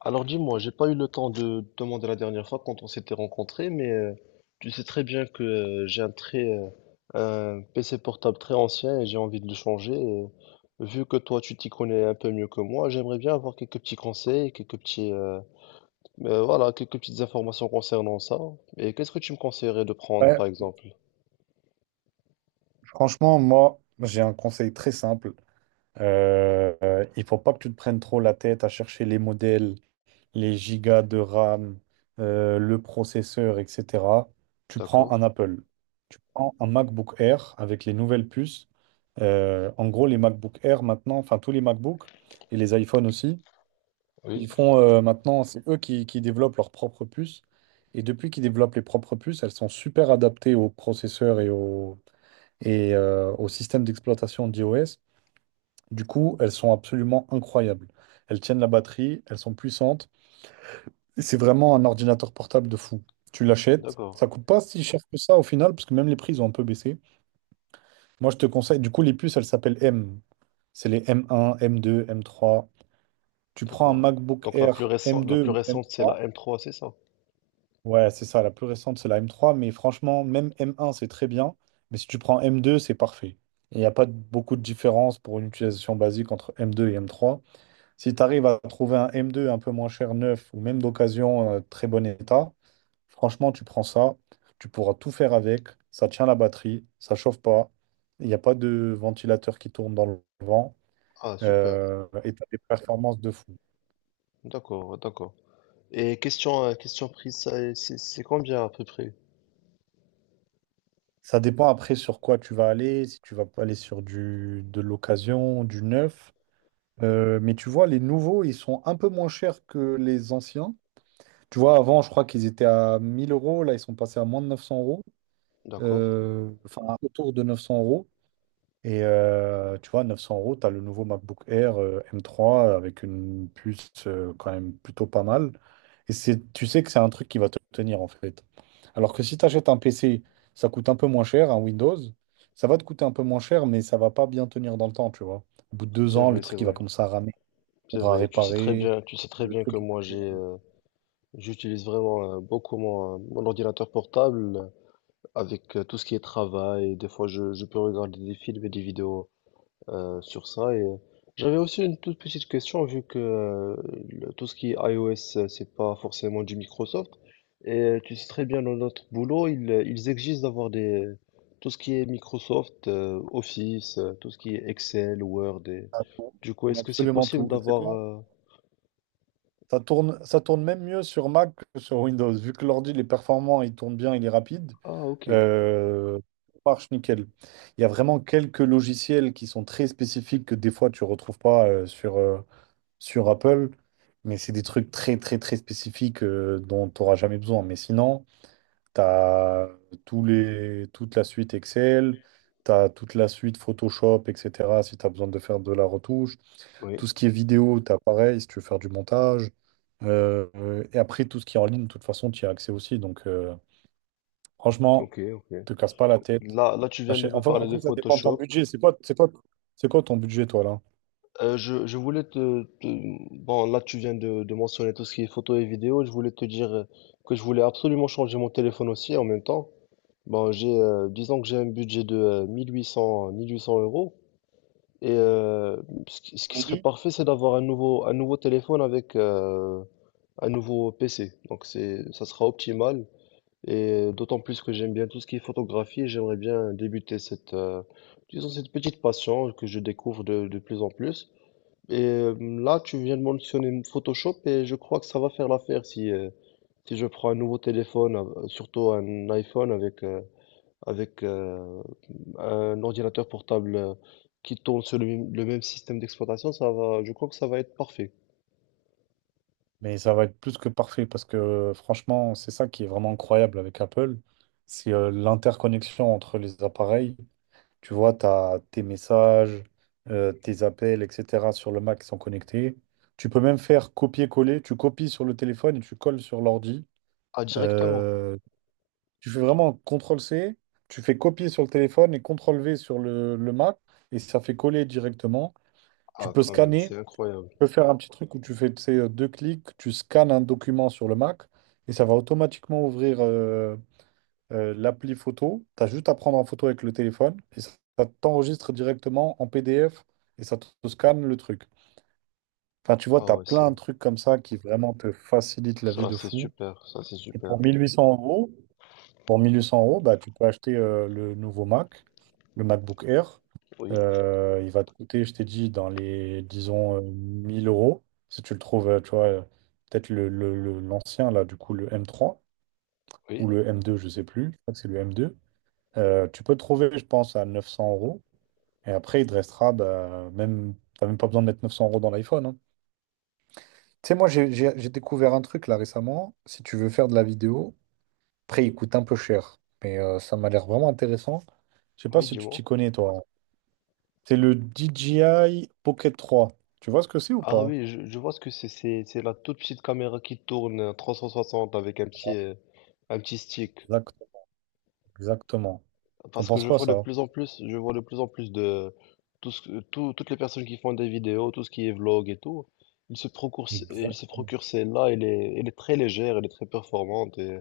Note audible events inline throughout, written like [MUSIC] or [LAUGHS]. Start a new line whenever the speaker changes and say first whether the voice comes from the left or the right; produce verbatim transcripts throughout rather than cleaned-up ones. left: Alors dis-moi, j'ai pas eu le temps de te demander la dernière fois quand on s'était rencontrés, mais euh, tu sais très bien que euh, j'ai un très euh, un P C portable très ancien et j'ai envie de le changer. Et vu que toi tu t'y connais un peu mieux que moi, j'aimerais bien avoir quelques petits conseils, quelques petits euh, euh, voilà, quelques petites informations concernant ça. Et qu'est-ce que tu me conseillerais de prendre
right: Ouais,
left: par exemple?
right: franchement, moi, j'ai un conseil très simple. Euh, euh, il faut pas que tu te prennes trop la tête à chercher les modèles, les gigas de RAM, euh, le processeur, et cétéra. Tu prends
left: D'accord?
right: un Apple. Tu prends un MacBook Air avec les nouvelles puces. Euh, en gros, les MacBook Air maintenant, enfin tous les MacBooks et les iPhones aussi,
left: Oui,
right: ils font euh, maintenant, c'est eux qui, qui développent leurs propres puces. Et depuis qu'ils développent les propres puces, elles sont super adaptées aux processeurs et aux, et euh, au système d'exploitation d'iOS. Du coup, elles sont absolument incroyables. Elles tiennent la batterie, elles sont puissantes. Et C'est vraiment un ordinateur portable de fou. Tu l'achètes,
left: d'accord,
right: ça coûte pas si cher que ça au final, parce que même les prix ils ont un peu baissé. Moi, je te conseille, du coup, les puces, elles s'appellent M. C'est les M un, M deux, M trois. Tu prends un
left: d'accord.
right: MacBook
left: Donc la
right: Air
left: plus récente, la plus
right: M deux,
left: récente c'est la
right: M trois.
left: M trois, c'est ça?
right: Ouais, c'est ça, la plus récente, c'est la M trois, mais franchement, même M un, c'est très bien, mais si tu prends M deux, c'est parfait. Il n'y a pas de- beaucoup de différence pour une utilisation basique entre M deux et M trois. Si tu arrives à trouver un M deux un peu moins cher, neuf, ou même d'occasion, euh, très bon état, franchement, tu prends ça, tu pourras tout faire avec, ça tient la batterie, ça chauffe pas, il n'y a pas de ventilateur qui tourne dans le vent,
left: Ah super,
right: euh, et tu as des performances de fou.
left: d'accord, d'accord. Et question, euh, question prise, ça, c'est c'est combien à peu près?
right: Ça dépend après sur quoi tu vas aller, si tu vas pas aller sur du, de l'occasion, du neuf. Euh, mais tu vois, les nouveaux, ils sont un peu moins chers que les anciens. Tu vois, avant, je crois qu'ils étaient à mille euros, là, ils sont passés à moins de neuf cents euros.
left: D'accord.
right: Euh, enfin, autour de neuf cents euros. Et euh, tu vois, neuf cents euros, tu as le nouveau MacBook Air euh, M trois avec une puce euh, quand même plutôt pas mal. Et c'est, tu sais que c'est un truc qui va te tenir en fait. Alors que si tu achètes un P C, ça coûte un peu moins cher, un Windows, ça va te coûter un peu moins cher, mais ça va pas bien tenir dans le temps, tu vois. Au bout de deux
left: C'est
right: ans, le
left: vrai, c'est
right: truc il va
left: vrai,
right: commencer à ramer, il
left: c'est
right: faudra
left: vrai. Tu sais très
right: réparer.
left: bien, tu sais très
right: Le
left: bien que
right: truc, il
left: moi
right: faudra
left: j'ai, euh, j'utilise vraiment euh, beaucoup mon, euh, mon ordinateur portable euh, avec euh, tout ce qui est travail. Des fois, je, je peux regarder des films et des vidéos euh, sur ça. Et euh, j'avais aussi une toute petite question, vu que euh, le- tout ce qui est iOS, euh, c'est pas forcément du Microsoft. Et euh, tu sais très bien, dans notre boulot, ils, euh, ils exigent d'avoir des tout ce qui est Microsoft, euh, Office, euh, tout ce qui est Excel, Word. Et... Du coup, est-ce que c'est
right: absolument
left: possible
right: tout. Et Tu sais
left: d'avoir
right: quoi?
left: euh,
right: Ça tourne, ça tourne même mieux sur Mac que sur Windows. Vu que l'ordi, il est performant, il tourne bien, il est rapide,
left: Ah, ok.
right: euh, ça marche nickel. Il y a vraiment quelques logiciels qui sont très spécifiques que des fois tu ne retrouves pas euh, sur, euh, sur Apple, mais c'est des trucs très très très spécifiques euh, dont tu n'auras jamais besoin. Mais sinon, tu as tous les, toute la suite Excel, tu as toute la suite Photoshop, et cétéra si tu as besoin de faire de la retouche.
left: Oui,
right: Tout ce qui est vidéo, t'as pareil, si tu veux faire du montage. Euh, euh, et après, tout ce qui est en ligne, de toute façon, tu y as accès aussi. Donc, euh, franchement,
left: ok, ok.
right: te casse pas la tête.
left: Là, là, tu viens de
right: Achète-
left: me
right: Enfin,
left: parler de
right: après, ça dépend de ton
left: Photoshop.
right: budget. C'est quoi, c'est quoi, c'est quoi ton budget, toi, là?
left: Euh, je, je voulais te, te- Bon, là, tu viens de, de mentionner tout ce qui est photo et vidéo. Je voulais te dire euh, que je voulais absolument changer mon téléphone aussi en même temps. Bon, j'ai, euh, disons que j'ai un budget de euh, mille huit cents, mille huit cents euros. Et euh, ce qui, ce
right: Pour
left: qui
right: les
left: serait
right: deux?
left: parfait, c'est d'avoir un nouveau, un nouveau téléphone avec euh, un nouveau P C. Donc, c'est, ça sera optimal. Et d'autant plus que j'aime bien tout ce qui est photographie. Et j'aimerais bien débuter cette, euh, disons, cette petite passion que je découvre de de plus en plus. Et euh, là, tu viens de mentionner Photoshop et je crois que ça va faire l'affaire si, euh, si je prends un nouveau téléphone, euh, surtout un iPhone avec, euh, avec euh, un ordinateur portable euh, qui tourne sur le, même le même système d'exploitation, ça va, je crois que ça va être parfait.
right: Mais ça va être plus que parfait parce que franchement, c'est ça qui est vraiment incroyable avec Apple, c'est euh, l'interconnexion entre les appareils. Tu vois, tu as tes messages, euh, tes appels, et cétéra sur le Mac qui sont connectés. Tu peux même faire copier-coller, tu copies sur le téléphone et tu colles sur l'ordi.
left: Ah, directement.
right: Euh, Tu fais vraiment C T R L-C, tu fais copier sur le téléphone et C T R L-V sur le, le Mac et ça fait coller directement. Tu
left: Ah,
right: peux
left: quand même,
right: scanner
left: c'est incroyable.
right: peux faire un petit truc où tu fais tu sais, euh, deux clics, tu scannes un document sur le Mac et ça va automatiquement ouvrir euh, euh, l'appli photo. Tu as juste à prendre en photo avec le téléphone et ça, ça t'enregistre directement en P D F et ça te, te scanne le truc. Enfin, tu vois,
left: Ah
right: tu as
left: ouais, c'est
right: plein de trucs comme ça qui vraiment te facilitent la vie
left: ça,
right: de
left: c'est
right: fou.
left: super, ça, c'est
right: Et
left: super.
right: pour mille huit cents euros, pour mille huit cents euros, bah, tu peux acheter euh, le nouveau Mac, le MacBook Air.
left: Oui.
right: Euh, il va te coûter, je t'ai dit, dans les, disons, euh, mille euros. Si tu le trouves, euh, tu vois, euh, peut-être le, le- le- l'ancien, là, du coup, le M trois
left: Oui,
right: ou le M deux, je sais plus. Je crois que c'est le M deux. Euh, tu peux le trouver, je pense, à neuf cents euros. Et après, il te restera, bah, même, t'as même pas besoin de mettre neuf cents euros dans l'iPhone. hein. Tu sais, moi, j'ai j'ai- j'ai découvert un truc, là, récemment. Si tu veux faire de la vidéo, Après, il coûte un peu cher, mais euh, ça m'a l'air vraiment intéressant. Je sais pas
left: oui,
right: si tu
left: dis-moi.
right: t'y connais, toi. C'est le D J I Pocket trois. Tu vois ce que c'est ou
left: Ah
right: pas?
left: oui, je, je vois ce que c'est. C'est c'est la toute petite caméra qui tourne en trois cent soixante avec un petit, euh, un petit stick.
right: Exact- Exactement. T'en
left: Parce que
right: penses
left: je
right: quoi,
left: vois de
right: ça?
left: plus en plus, je vois de plus en plus de tout ce que- tout- toutes les personnes qui font des vidéos, tout ce qui est vlog et tout, ils se procurent, ce- ils se
right: Exactement.
left: procurent celle-là. Elle est, elle est très légère, elle est très performante et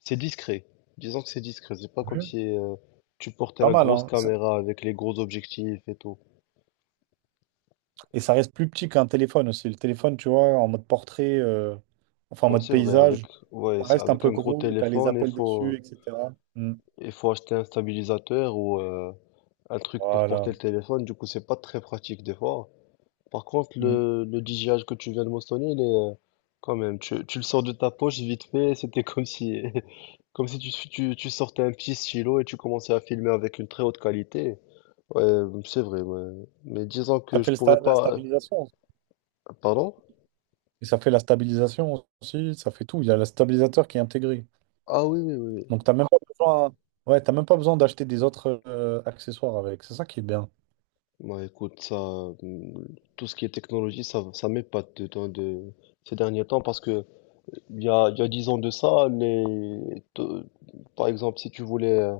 left: c'est discret. Disons que c'est discret. C'est pas comme
right: Mhm.
left: si euh, tu portais
right: Pas
left: la
right: mal,
left: grosse
right: hein? Ça-
left: caméra avec les gros objectifs et tout.
right: Et ça reste plus petit qu'un téléphone aussi. Le téléphone, tu vois, en mode portrait, euh, enfin en
left: Moi,
right: mode
left: c'est vrai, avec,
right: paysage,
left: ouais,
right: ça
left: c'est-
right: reste un
left: avec
right: peu
left: un gros
right: gros, t'as les
left: téléphone, il
right: appels
left: faut.
right: dessus, et cétéra. Mm.
left: Il faut acheter un stabilisateur ou euh, un truc pour porter
right: Voilà.
left: le téléphone, du coup c'est pas très pratique des fois. Par contre
right: Mm.
left: le, le D J I que tu viens de mentionner, il est euh, quand même, tu, tu le sors de ta poche vite fait, [LAUGHS] c'était comme si [LAUGHS] comme si tu, tu, tu sortais un petit stylo et tu commençais à filmer avec une très haute qualité. Ouais, c'est vrai, ouais. Mais disons que
right: Ça
left: je
right: fait le
left: pourrais
right: sta- la
left: pas. euh,
right: stabilisation.
left: Pardon?
right: Et ça fait la stabilisation aussi, ça fait tout. Il y a le stabilisateur qui est intégré.
left: Ah oui, oui, oui, oui.
right: Donc, t'as même pas besoin, ouais, t'as même pas besoin d'acheter des autres euh, accessoires avec. C'est ça qui est bien.
left: Bah écoute, ça, hum, tout ce qui est technologie, ça, ça m'épate de, de, de ces derniers temps parce que Il y a, il y a dix ans de ça, les... te- par exemple, si tu voulais euh,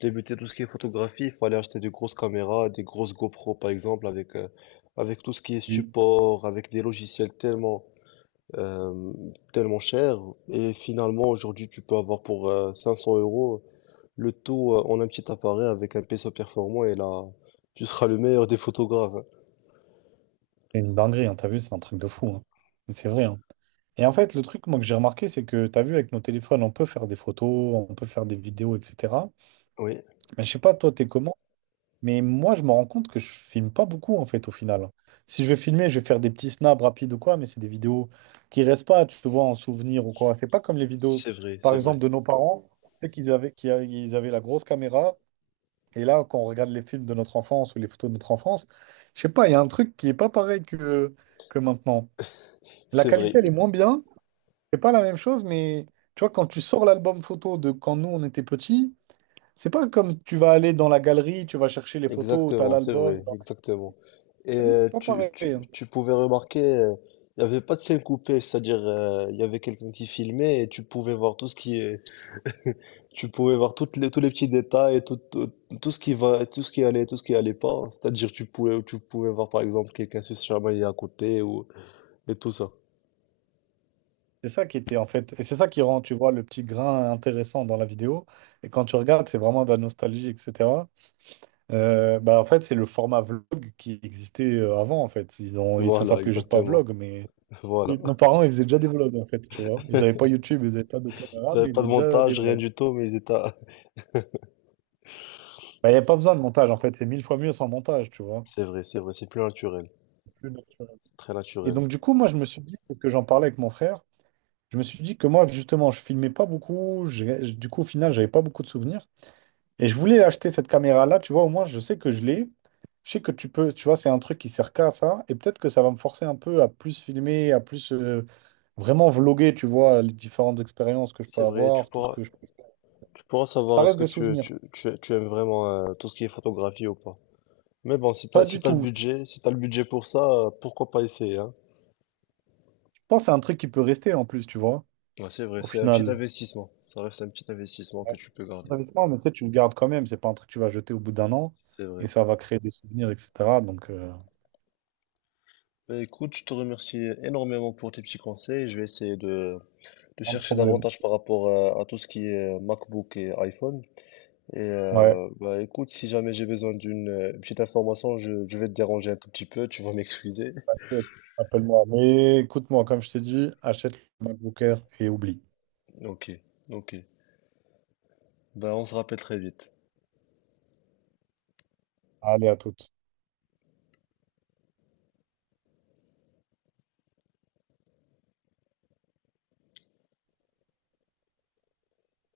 left: débuter tout ce qui est photographie, il fallait acheter des grosses caméras, des grosses GoPro par exemple, avec, euh, avec tout ce qui est
right: Oui.
left: support, avec des logiciels tellement, euh, tellement chers. Et finalement, aujourd'hui, tu peux avoir pour euh, cinq cents euros le tout euh, en un petit appareil avec un P C performant et là, tu seras le meilleur des photographes. Hein.
right: C'est une dinguerie, hein, t'as vu, c'est un truc de fou. hein. Mais C'est vrai. hein. Et en fait, le truc, moi, que j'ai remarqué, c'est que t'as vu, avec nos téléphones, on peut faire des photos, on peut faire des vidéos, et cétéra.
left: Oui,
right: Mais je sais pas, toi, t'es comment? Mais moi, je me rends compte que je filme pas beaucoup, en fait, au final. Si je vais filmer, je vais faire des petits snaps rapides ou quoi, mais c'est des vidéos qui restent pas, tu vois, en souvenir ou quoi. C'est pas comme les vidéos,
left: c'est vrai,
right: par
left: c'est
right: exemple,
left: vrai.
right: de nos parents, c'est qu'ils avaient, qu'ils avaient ils avaient la grosse caméra. Et là, quand on regarde les films de notre enfance ou les photos de notre enfance, je sais pas, il y a un truc qui est pas pareil que, que maintenant. La
left: C'est vrai.
right: qualité, elle est moins bien. C'est pas la même chose, mais tu vois, quand tu sors l'album photo de quand nous, on était petits, c'est pas comme tu vas aller dans la galerie, tu vas chercher les photos, tu as
left: Exactement, c'est
right: l'album.
left: vrai, exactement. Et
right: Ah Oui,
left: euh,
right: C'est pas
left: tu,
right: pareil.
left: tu,
right: hein.
left: tu pouvais remarquer, euh, il n'y avait pas de scène coupée, c'est-à-dire euh, il y avait quelqu'un qui filmait et tu pouvais voir tout ce qui est, tu pouvais voir toutes les, tous les petits détails et tout, tout, tout ce qui va, tout ce qui allait, tout ce qui allait pas. C'est-à-dire tu pouvais, tu pouvais voir par exemple quelqu'un se chamailler à côté ou et tout ça.
right: C'est ça qui était en fait, et c'est ça qui rend, tu vois, le petit grain intéressant dans la vidéo. Et quand tu regardes, c'est vraiment de la nostalgie, et cétéra. Euh, bah, en fait, c'est le format vlog qui existait euh, avant, en fait. Ils ont, ça
left: Voilà,
right: s'appelait juste pas
left: exactement.
right: vlog, mais
left: [LAUGHS] Voilà.
right: nos parents, ils faisaient déjà des vlogs, en fait, tu vois. Ils n'avaient pas YouTube, ils n'avaient pas de
left: Ils
right: caméra,
left: n'avaient
right: mais ils
left: pas de
right: faisaient déjà des
left: montage, rien
right: vlogs.
left: du tout, mais ils étaient. [LAUGHS]
right: Bah, il n'y a pas besoin de montage, en fait. C'est mille fois mieux sans montage, tu vois.
left: C'est vrai, c'est vrai, c'est plus naturel,
right: Plus naturel.
left: c'est très
right: Et
left: naturel.
right: donc, du coup, moi, je me suis dit, parce que j'en parlais avec mon frère, je me suis dit que moi, justement, je filmais pas beaucoup. j'ai- Du coup, au final, j'avais pas beaucoup de souvenirs. Et je voulais acheter cette caméra-là, tu vois, au moins je sais que je l'ai. Je sais que tu peux, tu vois, c'est un truc qui sert qu'à ça. Et peut-être que ça va me forcer un peu à plus filmer, à plus euh, vraiment vloguer, tu vois, les différentes expériences que je peux
left: C'est vrai, tu
right: avoir, tout ce
left: pourras.
right: que je peux faire.
left: Tu pourras
right: Ça
left: savoir est-ce
right: reste
left: que
right: des
left: tu,
right: souvenirs.
left: tu, tu, tu aimes vraiment euh, tout ce qui est photographie ou pas. Mais bon, si t'as,
right: Pas
left: si
right: du
left: t'as le
right: tout.
left: budget, si t'as le budget pour ça, euh, pourquoi pas essayer, hein?
right: Je pense que c'est un truc qui peut rester en plus, tu vois,
left: Ouais, c'est vrai,
right: au
left: c'est un petit
right: final.
left: investissement. Ça reste un petit investissement que
right: Ouais,
left: tu peux
right: c'est
left: garder.
right: un investissement, mais tu sais, tu le gardes quand même. C'est pas un truc que tu vas jeter au bout d'un an
left: C'est
right: et
left: vrai.
right: ça va créer des souvenirs, et cétéra. Donc, euh,
left: Bah, écoute, je te remercie énormément pour tes petits conseils. Je vais essayer de, de
right: pas de
left: chercher
right: problème.
left: davantage par rapport à, à tout ce qui est euh, MacBook et iPhone. Et
right: Ouais,
left: euh, bah écoute, si jamais j'ai besoin d'une euh, petite information, je, je vais te déranger un tout petit peu, tu vas m'excuser.
right: appelle-moi. Mais écoute-moi, comme je t'ai dit, achète le MacBook Air et oublie.
left: Ok, ok. Bah on se rappelle très vite.
right: Allez, à toutes.